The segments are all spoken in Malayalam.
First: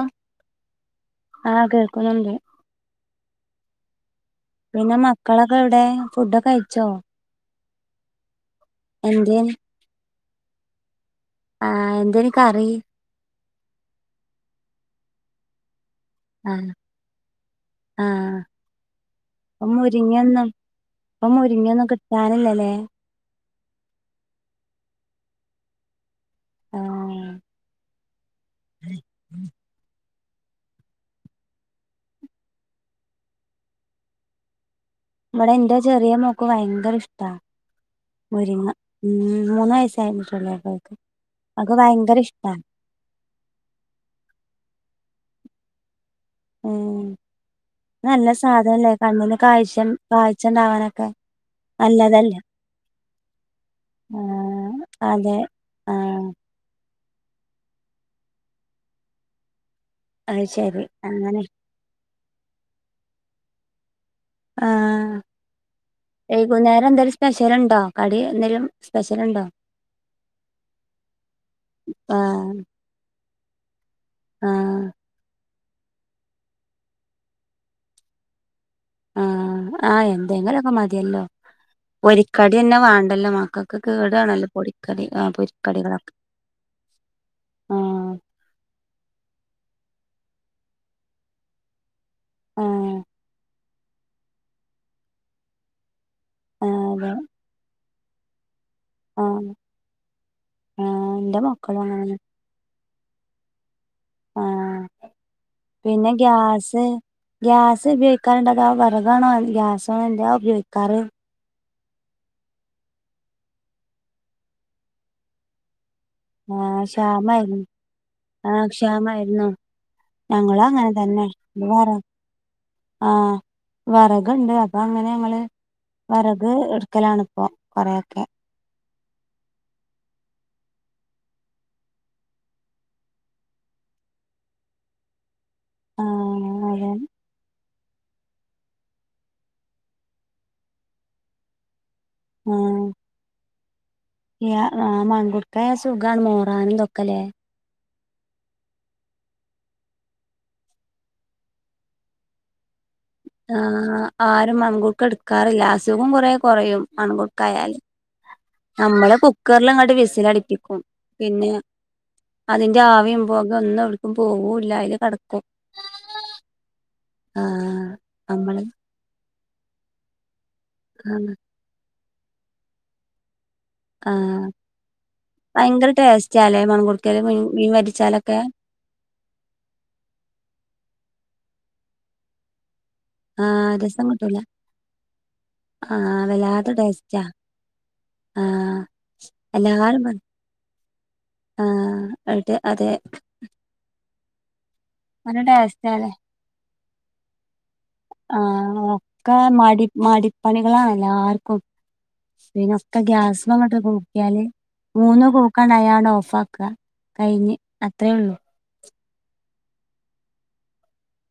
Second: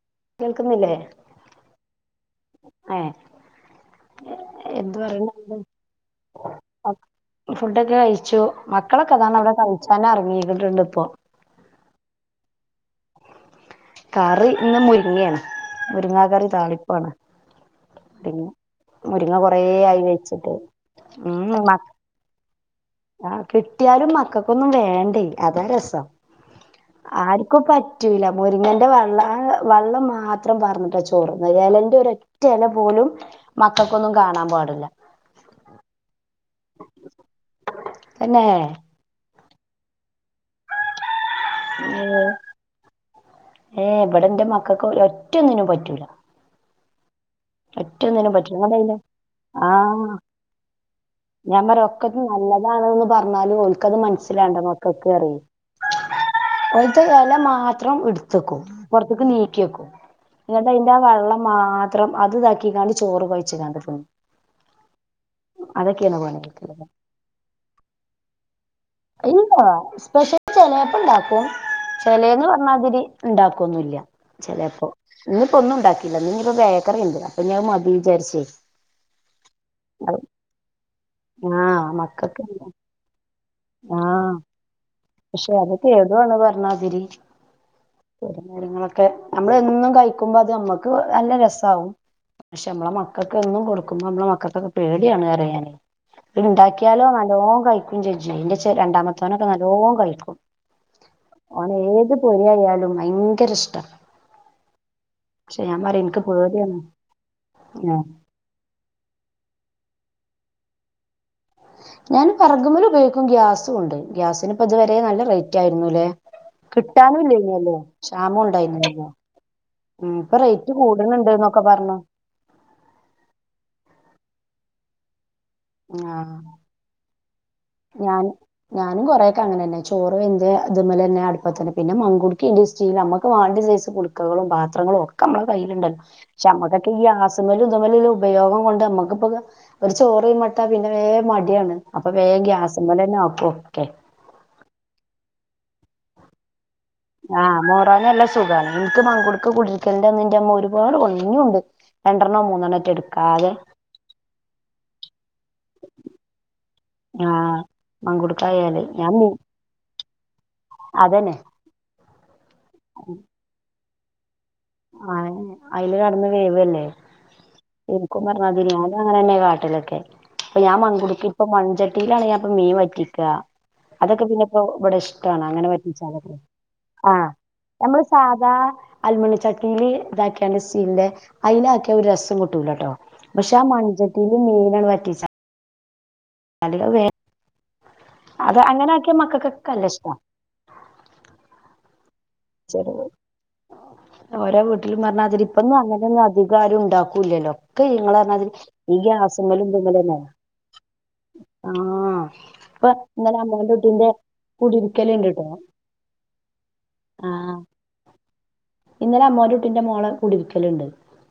ആ കേൾക്കുന്നില്ലേ ആ കേക്കുന്നുണ്ട്. ഏ എന്ത് പിന്നെ പറയണ്ട് മക്കളൊക്കെ എവടെ? ഫുഡൊക്കെ കഴിച്ചോ? ഫുഡൊക്കെ കഴിച്ചു. മക്കളൊക്കെ അതാണ് എന്തേന് അവിടെ കഴിച്ചാൻ അറങ്ങി. വിട്ടിട്ടുണ്ട് ണ്ട് ഇപ്പോ ആഹഎന്താന്ന് ക്കറി കറി ഇന്ന് മുരിങ്ങയാണ് മുരിങ്ങ കറ ആഹ് താളിപ്പ് ആണ് ആഹ് മുരിങ്ങ കൊറ ഇപ്പൊ ആയി മുരിങ്ങൊന്നും വെച്ചിട്ട് ഇപ്പൊ ഉം മുരിങ്ങൊന്നും കിട്ടാനില്ലല്ലേ ആ കിട്ടിയാലും മക്കൾക്കൊന്നും വേണ്ടേ അതാ രസം ആഹ് ആർക്കും പറ്റൂല മുരിങ്ങൻന്റെ വള്ള വെള്ളം മാ [unintelligible] മുരിങ്ങ ഇല പോലും മക്കൾക്കൊന്നും കാണാൻ പാടില്ല ഇമ്മടെ എന്താ ചെറിയോ ക്ക് ഭയങ്കര ഇഷ്ട മുരുങ്ങ ഉം മൂന്നായി ഭയങ്കര ഏ ഇഷ്ടാ ഏ എവിടെ എന്റെ മക്കൾക്ക് ഒ ഒറ്റയൊന്നിനും പറ്റൂില്ല ഉം നല്ല സാധനല്ലേ [unintelligible] കണ്ണിന് ആ കാഴ്ച കാഴ്ച ഉണ്ടാവാനൊക്കെ ഞാൻ പറയും നല്ലതല്ലേ നല്ലതാണന്ന് പറഞ്ഞാലും ഓർ ക്കത് ത് മനസ്സിലാവണ്ടേ ആഹ് അതെ ആഹ് [unintelligible] [unintelligible] ഇല മാത്രം എടുത്തക്കും പുറത്തേക്ക് നീക്കിയെക്കും അത് എന്നിട്ട് ശരി അതിന്റെ ആ വെള്ളം അങ്ങനെ മാത്രം അത് ഇതാക്കിക്കാണ്ട് ചോറ് കഴിച്ച കാണ്ടിന്ന ആഹ് അതൊക്കെയാണ് വേണ വൈകുന്നേരം എന്തേലും സ്പെഷ്യൽ ഉണ്ടോ കടി എന്തേലും സ്പെഷ്യൽ ഉണ്ടോ ഇല്ല സ്പെഷ്യൽ ചിലപ്പ ഇണ്ടാക്കും ചിലന്ന് ആഹ് പറഞ്ഞാതിരി ഉണ്ടാക്കുന്നുല്ല ചിലപ്പോ ആഹ് ഒന്നും ഉണ്ടാക്കില്ല നി റണ്ട് അപ്പൊ ഞാൻ മതി വിചാരിച്ച ആ ആഎന്തെങ്കിലുംക്കെ മതിയല്ലോ ആഹ് മക്കൾക്ക് ഒരിക്കടി തന്നെ വേണ്ടല്ലോ മാക്കൊ ഒക്ക ആഹ് കേടാണല്ലോ പൊടിക്ക പക്ഷെ അതൊക്കെ ഏതുണ് പറഞ്ഞാതിരി ആഹ് കുര കാര്യങ്ങളൊക്കെ നമ്മ എന്നും കയീ എടുക്കുമ്പോ അത് നമ്മക്ക് നല്ല രസമാകും പക്ഷെ നമ്മളെ ആഹ് മക്കൾക്ക് ഒന്നും കൊടുക്കുമ്പോ നമ്മളെ മക്കൾക്കൊക്കെ പേടിയാണ് കറിയാന ആഹ് ഇണ്ടാക്കിയാലോ അതെ നല്ലോം കഴിക്ക [unintelligible] രണ്ടാമതോനൊക്കെ ആഹ് [unintelligible] കളിക്കും ആഹ് എന്റെ ഓന മക്കളും ഏത് പുര ആയാല് ലും ഭയങ്കര ഇഷ്ടം ആ പിന്നെ ഇൻക്ക് പേടിയാണ് ഗ്യാസ് ഗ്യാസ് ആഹ് ഉപയോഗിക്കാറുണ്ട ആ വിറകണോ ഗ്യാസ്ണ ജോക്കാറ് ഞാൻ പറഗുമല ഉപയോഗിക്കും ഗ്യാസ കൊണ്ട് ഗ്യാസിന് ഇപ്പ ഇതുവരെ നല്ല റേറ്റ് ആയിരുന്നു അല്ലേ ആഹ് ക്ഷാമായിരുന്നു ക്ഷാമം ആ് ഉണ്ടായിരുന്നല്ലോ ക്ഷാമായിരുന്നു ഉം ഇപ്പൊ ഞങ്ങളും റേറ്റ് അങ്ങനെ കൂട്ണ് തന്നെ ണ്ട്ന്നൊക്കെ വ പറഞ്ഞു ആ വറകണ്ട് അപ്പ അങ്ങനെ ഞങ്ങള് ആഹ് വറക് എടുക്കലാണ് ഇപ്പം ഞാൻ കൊറെക്കെ ഞാനും കുറെക്കെ അങ്ങനെന്നെ ചോറോ എറെ അതു മല തന്നെ അടുപ്പ തന്നെ പിന്നെ മങ്കുട്ക്കിന്റെറെ സ്റ്റീൽ നമുക്ക് വാണ്ട സൈസ് കുട്ക്കകളും പാത്രങ്ങളും ഒക്കെ നമ്മളെ കയ്യില്ണ്ടല്ലോ ആ പക്ഷെ അതെ നമ്മുക്കൊ ഈ ആസ്മ തമ്മ ഉപയോഗം കൊണ്ട് നമ്മുക്കിപ്പ ഒരു ചോറ മട്ടാ പിന്നെ വേ മടിയാണ് അപ്പൊ വേഗം നോപ്പ ഓക്കെ ആ മങ്കുടുക്ക സുഖാണ് മോറൻ ന്തൊ ആ മോ പണിയല്ല സുഖണ് എനിക്ക് മങ്കുടുക്ക കുടിക്കൽന്റെന്ന് ന്റെമ്മ ഒരുപാട് കൊണ്ട്ന്ന് ഇഞ്ഞും ഉണ്ട് രണ്ടെണ്ണം മൂന്നെണ്ണം റ്റട് ആ ആരും മൺകുക്ക് എടുക്കാറില്ല അസുഖം കുറെ കുറയും മൺകുക്ക ആഹ് ആയല് മങ്കുടുക്കായാല് നമ്മള ഞാൻ കുക്കറൽങ്ങട്ട് വിസി ലടി പ്പിക്കും അതന്നെ പിന്നെ അതിന്റെ ആവിയും പോകെ ഒന്ന് പോവോ ആ അതില് കടന്ന് വേവല്ലേ ആ എനരിക്കും പറഞ്ഞാ നമ്മള് ബിരിയാനി അങ്ങനെ തന്നെ കാട്ട ട്ടിലൊക്കെ ഇപ്പൊഞാ ആ മൺകുട്ക്കി ഇപ്പ മൺ ച ട്ടിയിലാണ് ഞാപ്പൊ മീൻ വറ്റിക്കുക ആ അതൊക്കെ പിന്നെപ്പോ ഇവിടെ ഇഷ്ടാണ് അങ്ങനെ ഭയങ്കര വറ്റിച്ചലക്കെ ടേസ്റ്റാല്ലേ ആ മൺകുടുക്കേല് മീൻ മീൻ നമ്മള് വറ്റിച്ചാലൊക്കെ സാധാ അലുമിനിയചട്ടി ഇതാക്കിയണ്ട് സീലിന്റെ അയില് ആക്കിയ ഒരു രസം കിട്ടൂല കേട്ടോ പക്ഷെ ആ മൺ രസം ചട്ടിയില് കിട്ടൂല മീന് അങ്ങട് വറ്റിച്ച ആ വല്ലാത്ത ടേസ്റ്റ ആ അത് അങ്ങനെ ആക്കിയ മക്കൾക്കൊക്കെ നല്ല എല്ലാരും ഇഷ്ടാ പറയും ആ ആയിട്ട് അതെ [unintelligible] ഒലും നല്ല പറാരി ഇപ്പൊന്നും ടേസ്റ്റാല്ലേ അങ്ങനെന്നും അധികാരം ഉണ്ടാക്കൂല്ലല്ലോ ഒക്കെ ഇങ്ങ പറഞ്ഞാൽ ആഹ് ഈ ഒക്കെ ഗ്യാസങ്ങും മടി ഇന്തെങ്ക തന്നെയ മടിപ്പണികളാണ് എല്ലാർക്കും ആഹ ഇപ്പൊ പിന്നൊക്കെ ഇന്നലെ അമ്മോന്റെ ഗ്യാസ്മങ്ങട്ട് കുട്ടീന്റെ കൂക്കിയാല് കുടരിക്കല മൂന്ന് ഉണ്ട്ട്ടോ കൂക്കണ്ടായാണ്ട് ഓഫാക്ക കഴിഞ്ഞ് അത്രേ ഉള്ളു ഇന്നലെ അമ്മോന്റെ കുട്ടിന്റെ മോളെ കുടിവിക്കലുണ്ട്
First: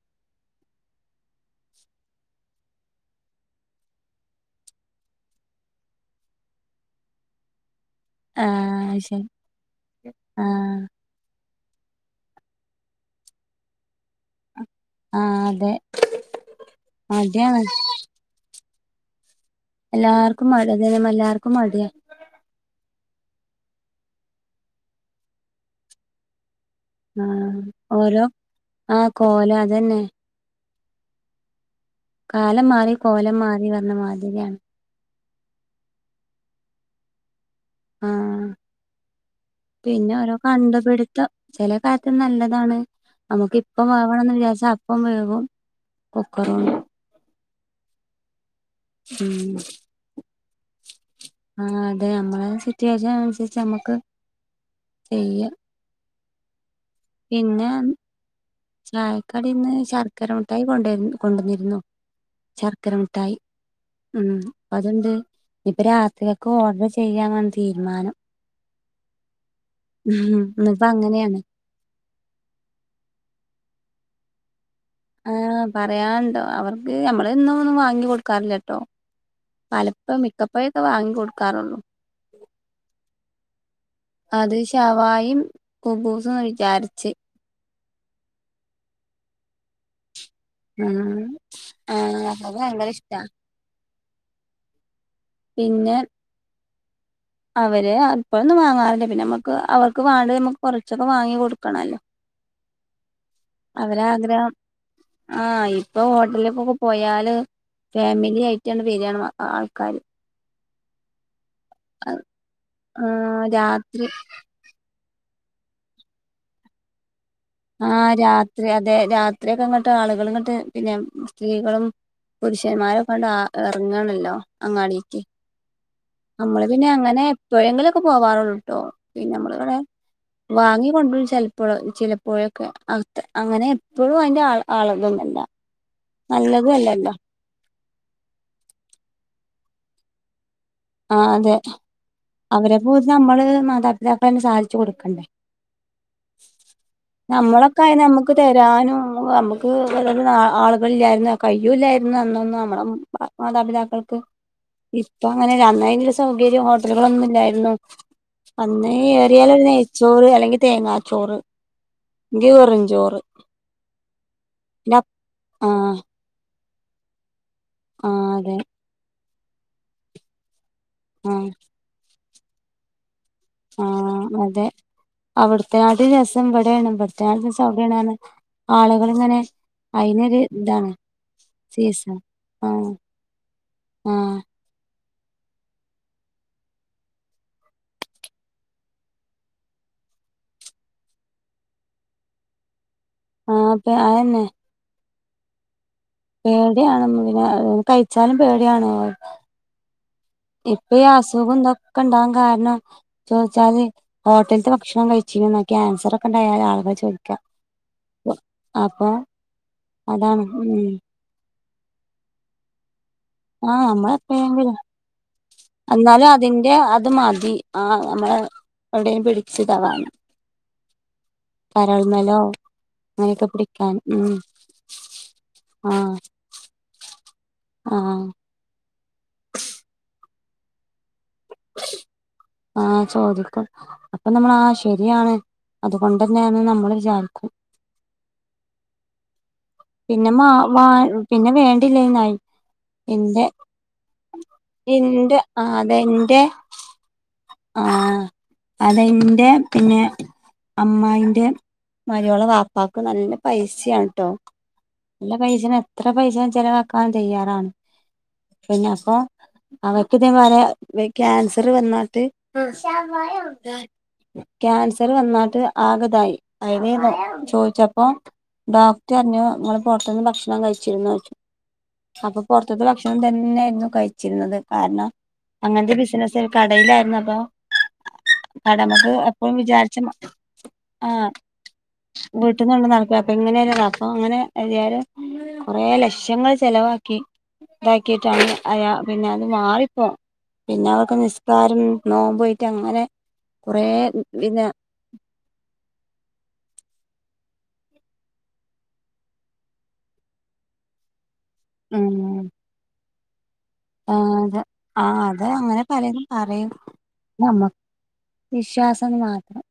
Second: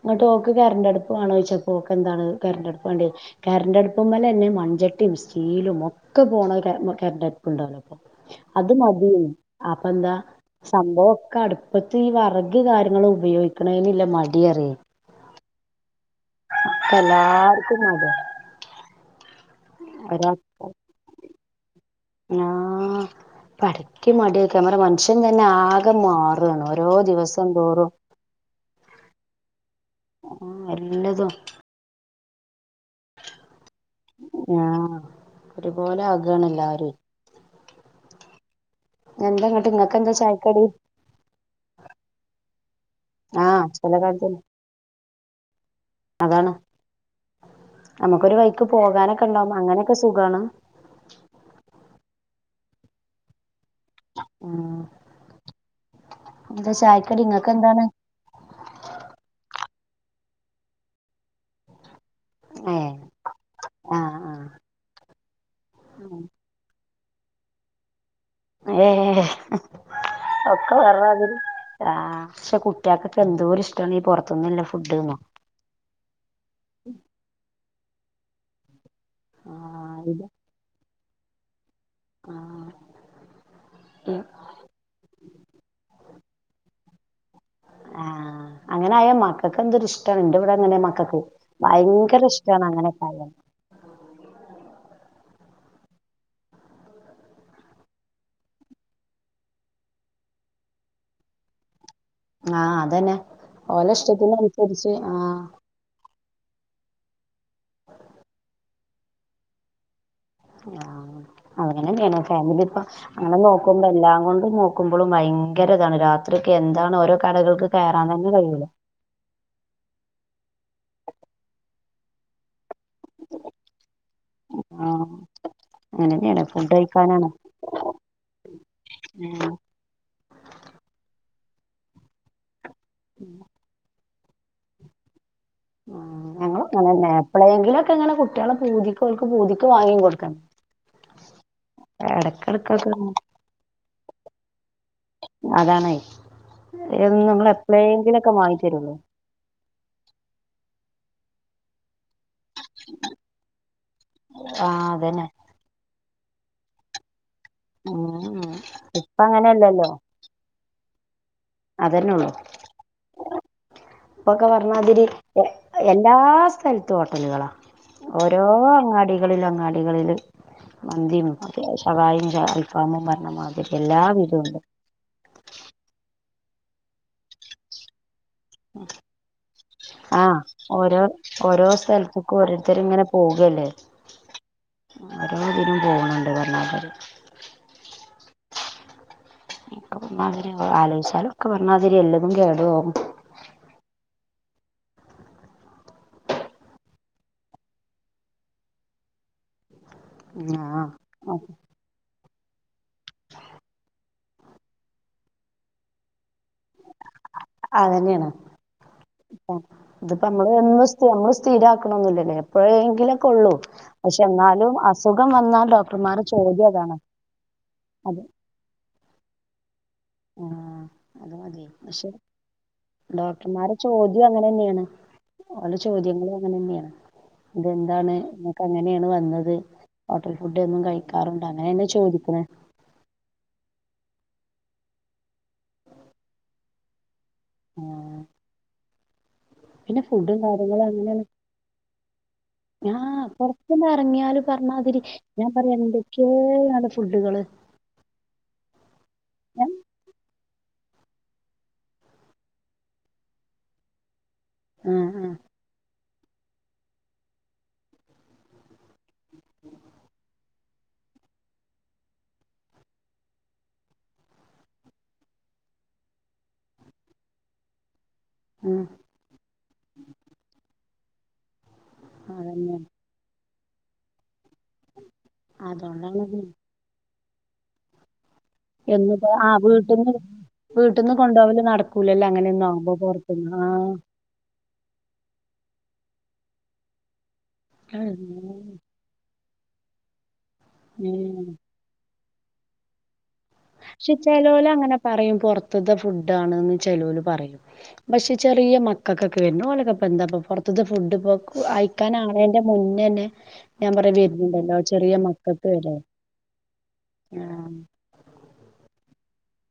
അങ്ങോട്ട് ക്ക് കറണ്ട് അടുപ്പ് കാണോ ചോച്ചാപ്പോൊക്കെ എന്താണ് കരണ്ട്ടുപ്പ് വേണ്ട കറണ്ട് അടുപ്പ് പോലെ തന്നെ മൺചട്ടിയും സ്റ്റീലും ഒക്കെ പോണ കറണ്ട്ടുപ്പ് ഉണ്ടോല്ലോ അത് ആഹ് മതി ശരി ആപ്പന്താ ആഹ് ഇതൊക്ക അടുപ്പത്ത് ഈ വെറക് കാര്യങ്ങളും ഉപയോഗിക്കണെനില്ലേ മടിയറി അതെ മടിയാണ് എല്ലാർക്കും മടിയാ ഒരാ എല്ലാർക്കും മടി അതന്നെ എല്ലാർക്കും മടിയാ പടക്ക് മടിക്കെ പറ മനുഷ്യൻ തന്നെ ആകെ മാറ്കാണ് ആഹ് ഓരോ ആഹ് കോലം അതന്നെ നല്ലതോ കാലം മാ കോലം മാറി വന്ന മാതിരിയാണ് ആഹ് ഒരുപോലെ ആക് കാണെ എല്ലാരുവേ ആഹ് എന്താങ്ങട്ട് ഇങ്ങക്കെന്താ പിന്നെ ഓരോ ചായക്കടി കണ്ടുപിടുത്തം ചെല കാര്യത്തി നല്ലതാണ് നമുക്ക് ആഹ് ഇപ്പം ചെല വേവണംന്ന് കാര്യത്തിന് വിചാരിച്ചാ അപ്പം വേവും അതാണ് [unintelligible] നമുക്കൊരു വൈ എടക്ക് പോകാനൊക്കെ ഉം ഉണ്ടാവും അങ്ങനെയൊക്കെ സുഖാണ് ട്ട്ച്ചാ അനുസരിച്ച് നമുക്ക് മ്മക്ക് ഉം ചെയ്യ എന്താ ചായക്കടി പിന്നെ ഇങ്ങക്കെന്താണ് ചായക്കടി ഇന്ന് ശർക്കര മുട്ടായി കൊണ്ട് കൊണ്ടുവന്നിരുന്നു ശർക്കര ഏഹ് മുട്ടായി ആഹ് ഉം ആഹ് അതുണ്ട് ഇപ്പ രാത്രിയൊക്കെ ഓർഡർ ചെ ചെയ്യാനാണ് തീരുമാനം ഏഹ് ഉം ഒക്കെ ഇന്നിപ്പോ അങ്ങനെയാണ് [unintelligible] ആഹ് പക്ഷെ കുട്ടികൾക്കൊക്കെ എന്തോര് ഇഷ്ട്ടാണ് ഈ പുറത്തുന്നുള്ള ഫുട് ആഹ് പറയാനുണ്ടോ അവർക്ക് നമ്മള് എന്നും ഒന്നും വാങ്ങി കൊടുക്കാറില്ലട്ടോ ആഹ് പലപ്പ ഇത് മിക്കപ്പോയും വാങ്ങി കൊടുക്കാറുള്ളൂ ആഹ് ഈ അത് ശവായും കുബൂസ് ന്ന് വിചാരിച്ച് ആഹ് അങ്ങനായാ മക്കൾക്ക് എന്തൊരു ഇഷ് ട്ടാണ് ഇന്റെ ഇവിടെ അങ്ങനെ മക്കക്ക് ഉം ആഹ് ഭയങ്കര അത് ഇഷ്ടാണ് ഭയങ്കര അങ്ങനൊക്കെ ഇഷ്ടാ ആയാൽ പിന്നെ അവര് അപ്പഴൊന്നും വാങ്ങാറില്ല പിന്നെ നമ്മുക്ക് അവർക്ക് വാണ്ടത് നമുക്ക് കൊറച്ചൊക്കെ വാങ്ങി കൊടുക്കണല്ലോ ആഹ് അതന്നെ ഓലെ അവരെ ഇഷ്ടത്തിന് ആഗ്രഹം അനുസരിച്ച് അ ആഹ് ഇപ്പൊ ഹോട്ടലിലേക്കൊക്കെ പോയാല് ഫാമിലി ആയിട്ടാണ് വരിയാണ് ആൾക്കാര് ആഹ് അങ്ങനെ ഫാമിലി ഇപ്പ അങ്ങനെ നോക്കുമ്പോ രാത്രി എല്ലാം കൊണ്ടും നോക്കുമ്പോളും ഭയ ഭയങ്കരതാണ് രാത്രിക്ക് എന്താണ് ഓരോ കടകൾക്ക് കയറാൻ ആഹ് തന്നെ കഴിയൂല രാത്രി അതെ രാത്രിയ ഒക്കെ ഇങ്ങോട്ട് ആളുകൾ ഇങ്ങോട്ട് പിന്നെ സ്ത്രീകളും പുരു മാരൊക്കെ ഇറങ്ങണല്ലോ ആഹ് അങ്ങാടിക്ക് അങ്ങനെന്നെയാണ് നമ്മള് ഫുഡ് പിന്നെ അങ്ങനെ കഴിക്കാനാണ് എപ്പോഴെങ്കിലുമൊക്കെ പോവാറുള്ളൂട്ടോ പിന്നെ നമ്മള് ഇവിടെ വാങ്ങി കൊണ്ടുവരും ചിലപ്പോ [unintelligible] ചില [unintelligible] [unintelligible] അങ്ങനെ ഇപ്പോഴും അതിന്റെ ആള് അളകന്നല്ല ആ ഞങ്ങ അങ്ങനെ എപ്പളെകിലുമൊക്കെ ഇങ്ങനെ കുട്ടികളെ പൂതിക്കൊൽക്ക് പൂതി വാങ്ങി കൊടുക്കണം ആ അതെ അവരെ എടക്കെടക്കൊക്കെ പോ നമ്മള് മാതാപിതാക്ക തന്നെ സാധിച്ചു കൊട് അതണ് അന്ന് നിങ്ങള് നമ്മളൊക്കായ നമുക്ക് എപ്പോഴെങ്കിലുംക്കെ വാങ്ങി തരുള്ളൂ തരാനും നമുക്ക് വ ആളുകളൾല്ലായിരുന്ന് കയ്യുഇല്ലാ ഇന്നൊന്നും നമ്മുടെ മാതാപിതാക്കൾക് ആഹ് അതന്നെ ഇപ്പം അ സൗകര്യം ഹോട്ടലുകളൊന്നും ഇല്ല [unintelligible] ഉം അന്നേ ഇപ്പ ഏറിയാല് അങ്ങനെയല്ലല്ലോ നെയ്ച്ചോറ് അല്ലെങ്കിൽ തേങ്ങ ചോറ് അതന്നെ ഉള്ളു അപ്പൊക്കെ പറഞ്ഞാ പിന്നെ അതിരി അപ്- ആ എല്ലാ സ്ഥല ഹോട്ടലുകളാ ആ ഓരോ അതെ അങ്ങാടി ളിൽ അങ്ങാടികളില്ല് മന്തിയും സവായും അൽഫമും മ ആഹ അതെ അവിടുത്തെ നാട്ടി ര വിടെയണ് ഇവിടെത്തെ നാട്ടിലും രസം അവിടെയാണ് പറഞ്ഞ് ആഹ ഇതാണ് ഓരോ ഓരോ സീസൺ സ്ഥലത്തേക്കും ഓരോരുത്തരും ആഹ് ഇങ്ങനെ പോവല്ലേ ആഹ് ഓരോപരും പോകണുണ്ട് പറഞ്ഞാ തിരി ഇപ്പം പറഞ്ഞാ തിരി ആലോചിച്ചാലും ഒക്കെ പറഞ്ഞാതിരി എല്ലതും കേടും പോ ആഹപ്പ ആയ ന പേടിയാണ് പിന്നെ കഴിച്ചാലും പേടിയാണ് ആഹ് ഇപ്പ ഈ അസുഖം ഇതൊക്കെ ഇണ്ടാ കാരണം ചോയ്ച്ചാല് ഹോട്ടൽത്തെ ഭക്ഷണം കഴിച്ചീന്നോ ക്യാൻസർ ഒക്കെ ണ്ടായാല് ആളുകൾ ചോദിക്ക. അതന്നെയാണ് അപ്പൊ അതാണ് ഉം. തിരാക്ക്ണൊന്നുല്ലല്ലോ. എപ്പഴേങ്കിലും, ആ നമ്മള് എപ്പഴെങ്കിലും വന്നാൽ ഡോക്ടർമാരെ എന്നാലും ചോദ്യം അതിന്റെ അതാണ് അത് മതി ആ നമ്മള് എവിടേ പിടിച്ച്തള്ളാൻ ആ അത് മതി പക്ഷെ കരൾമലോ അങ്ങനെയൊക്കെ ഡോക്ടർമാരെ പിടിക്കാൻ ചോദ്യം ഉം അങ്ങനെ തന്നെയാണ് അവർടെ ആഹ് ചോദ്യങ്ങളും അങ്ങനന്നെയാണ്. അതെന്താണ് ആഹ് നിങ്ങക്ക ങ്ങനേണ് വന്നത് ഹോട്ടൽ ഫുഡ് ഒന്നും കഴി ആ ചോദിക്കും അപ്പൊ നമ്മളാ ശരിയാണ് അതുകൊണ്ടന്നെയാണ് നമ്മള് വിചാരിക്കും. ആ പിന്നെ ഫുഡും മാ കാര്യങ്ങളും വാ അങ്ങനെയണ് പിന്നെ വേണ്ടില്ലേന്നായി ഞാ എന്റെ പൊറത്തൊന്ന് ഇറങ്ങിയാല് പറഞ്ഞാതിരി എന്റെ ഞാൻ പറയാ എന്തൊക്കേയാണ് ഫുഡുകള് ആ അതിന്റെ ആഹ് പിന്നേ അമ്മായിന്റെ മരുവോള വാപ്പാക്ക് നല്ല പൈസയാണിട്ടോ ആഹ് നല്ല പൈസെണ് എത്ര പൈസയും ചെലവാക്കാൻ തയ്യാറാണ് പിന്നെ അപ്പോ അവർക്കിതേ പോലെ ക്യാൻസർ വന്നിട്ട് ക്യാൻസർ വന്നാട്ട് ആകെഇതായി [unintelligible] ചോദിച്ച പ്പം ആഹ് ഡോക്ടർ പറഞ്ഞു നിങ്ങള് പൊറത്തുന്ന് ഭക്ഷണം കഴിച്ചിരുന്നോച്ച് അപ്പ അതന്നെ പൊറത്തത്തെ ഭക്ഷണം തന്നേ അതോ കഴിച്ചിരുന്നത് കാരണം അങ്ങനത്തെ അതുകൊണ്ടാണ് ബിസിനസ് കടയിലായിുന്ന ആ എന്നിട് ആ വീട്ടിന്ന് ആ വീട്ടിന്ന് കൊണ്ടുപോവല്ല് നടക്കൂലല്ലോ അങ്ങനെയൊന്നും വീട്ടിൽന്ന് ആവുമ്പോ പുറത്തുന്ന് ആ പരിയാരം കൊറെ ലക്ഷങ്ങൾ ചെലവാക്കി ഇതാക്കിയിട്ടാണ് അയാ പിന്നെ ഞാനിപ്പോ പിന്നെ അവർക്ക് ഉം നിസ്കാരം നോമ്പ് പോയിട്ട് അങ്ങനെ കൊറേ പക്ഷേ പിന്നെ ചെലോല് അങ്ങനെ പറയും പുറത്തത്തെ ഫുഡ് ആണ്ന്ന് ചെലോല് പറയും പക്ഷെ ചെറിയ മക്കക്കൊക്കെ വരുന്നു ഓലൊക്കെ എന്താ പൊറത്തത്തെ ഫുഡ് ഇപ്പോ അയക്കാനാണേന്റെ മുന്നെന്നെ ആ അത് ആ അതെ മക്കക്ക് അങ്ങനെ വരെ പലരും പറയും നമ്മക്ക് വിശ്വാസം മാത്രം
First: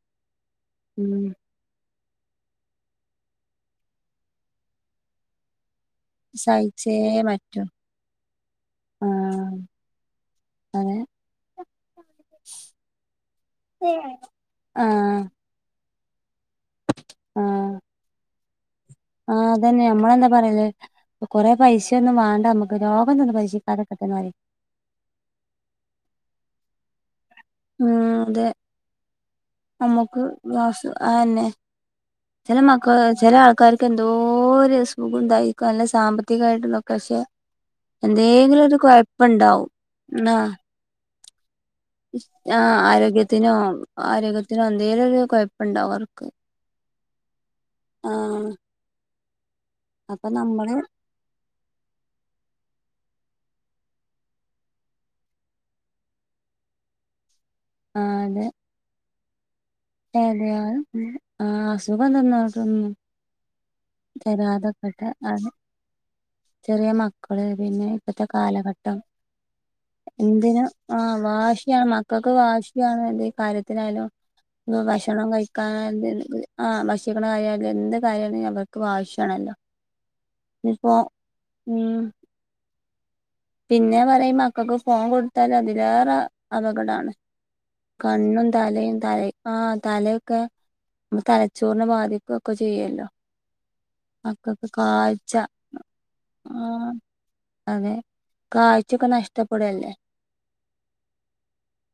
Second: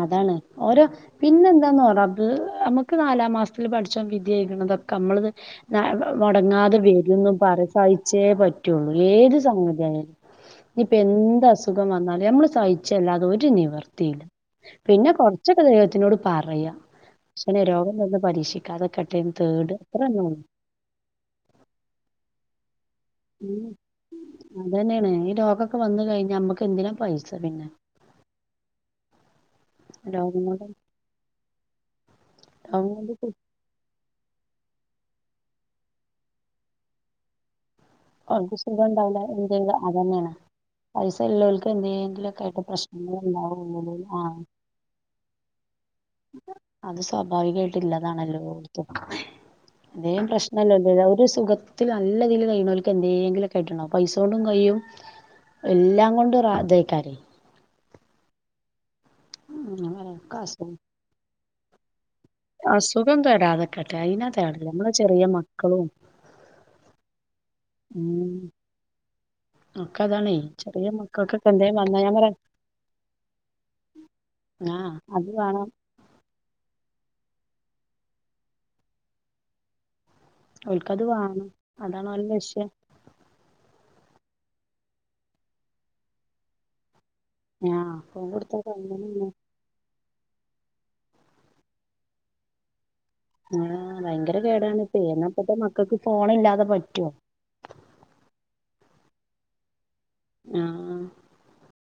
അതാണ് ഓരോ ഉം പിന്നെ എന്താന്ന് [unintelligible] അത് നമ്മക്ക് നാലാം മാസത്തിൽ പടച്ചോൻ വിധി ഏക്‌ണതൊക്കെ നമ്മളത് [unintelligible] മൊടങ്ങാതെ സഹിച്ചേ വരുന്നു പറ്റൂ പറ സഹിച്ചേ പറ്റുള്ളൂ ഏത് ആഹ് സമയത്തായാലും ഇനിപ്പ അതെ എന്ത് അസുഖം വന്നാലും നമ്മള് സഹിച്ചല്ലാതെ ഒരു ആഹ് നിവർത്തിയില്ല പിന്നെ ആഹ് കുറച്ചൊക്കെ എല്ലാത്തിനോട് പറയാ പക്ഷനെ രോഗം വന്ന് പരീക്ഷി ആ അതന്നെ നമ്മളെന്താ പറയല് കൊറെ പൈസൊന്നും വാണ്ട മ്മക്ക് ഉം അതന്നെയാണ് ഈ രോഗൊക്കെ വന്ന് കഴിഞ്ഞ ഞമ്മക്ക് എന്തിനാ പൈസ [unintelligible] പിന്നെ ഉം അതെ നമ്മുക്ക് രോഗം കൊണ്ട് ഗ്ലാസ്‌ അഎന്നെ ചില മക്ക രോഗം ചെല കൊണ്ട് ആൾക്കാർക്ക് എന്ത ന്തോരസമുണ്ടായിക്കല്ല സാമ്പത്തികായിട്ടന്നൊക്കെ പക്ഷെ അവർക്ക് എന്തെങ്കിലും ഒരു സുഖം ഉണ്ടാവില്ല കൊയപ്പുണ്ടാവും എന്തെങ്കിലും അതന്നെയാണ് ന്ന [unintelligible] ആയിട്ട് ആഹ് പ്രശ്നങ്ങൾ ആരോഗ്യത്തിനോ ഉണ്ടാവുള്ളൂ ആഹ് ആരോഗ്യത്തിനോ എന്തെലും ഒരു കുഴപ്പുണ്ടാവർ അത് സ്വാഭാവികായിട്ടില്ലാതാണല്ലോ ആഹ് ത്തം [unintelligible] അതേം അപ്പൊ നമ്മള് പ്രശ്നമല്ലല്ലേ ഒരു സുഖത്തിൽ നല്ലതിൽ കൈനോൽക്ക്ന്ന എന്തേങ്കിലുംക്കെട്ടണോ പൈസ കൊണ്ടും കയും എല്ലാം കൊണ്ടും [unintelligible] ആഹ് അതെ. അങ്ങനെ ഒക്കെ അതെ അസുഖം അതെ ആഹ് അസുഖം തന്നായിട്ടൊന്നും അസുഖം തരാതെക്കട്ടെ അയിനാ തേടല് നമ്മളെ തരാതക്കട്ടെ ചെറിയ അത് മക്കളും ചെറിയ മക്കള്. പിന്നെ ഇപ്പത്തെ ഉം കാലഘട്ടം. ഒക്കെ അതാണേ എന്തിനും ചെറിയ ആഹ് മക്കൾക്കൊക്കെ എന്തേലും വാശിയാണ് വന്നാ ഞാൻ മകക്ക് പറയാ വാശിയാണ് ന്ത് കാര്യത്തിനായാലും. ഇന്ന് ആഹ് ഭഷണം അത് വേണം കഴിക്കാൻ വര്ണ്ട് ന്ന് ആ ബഷ [unintelligible] എന്ത് കാര്യയാണെലും അവർക്ക് വാശിയാണല്ലോ. ഇനിപ്പോ ഓൽക്കത് വാണം ഉം അതാണോലെ ലഷ്യം. പിന്നെ പറയ് മക്കക്ക് ഫോൺ കൊട് ത്താല് അതിലേറെ അപകടാണ്. ആഹ് ഫോൺ കണ്ണും കൊടുത്താൽ തലേം തലേ അങ്ങനെയാണ് ആ തല ക്ക തലച്ചോറ്നെ ബാധിക്കൊക്ക ചെയ്യല്ലോ. ആഹ് വയ്ങ്കര കേടാണിപ്പേ. ന്നാ ഇപ്പോത്തെ മക്കക്ക് ആ ഫോണില്ലാതെ പറ്റോ? ച്ചക്കെ നഷ്ടപ്പെടല്ലെ. ആഹ്.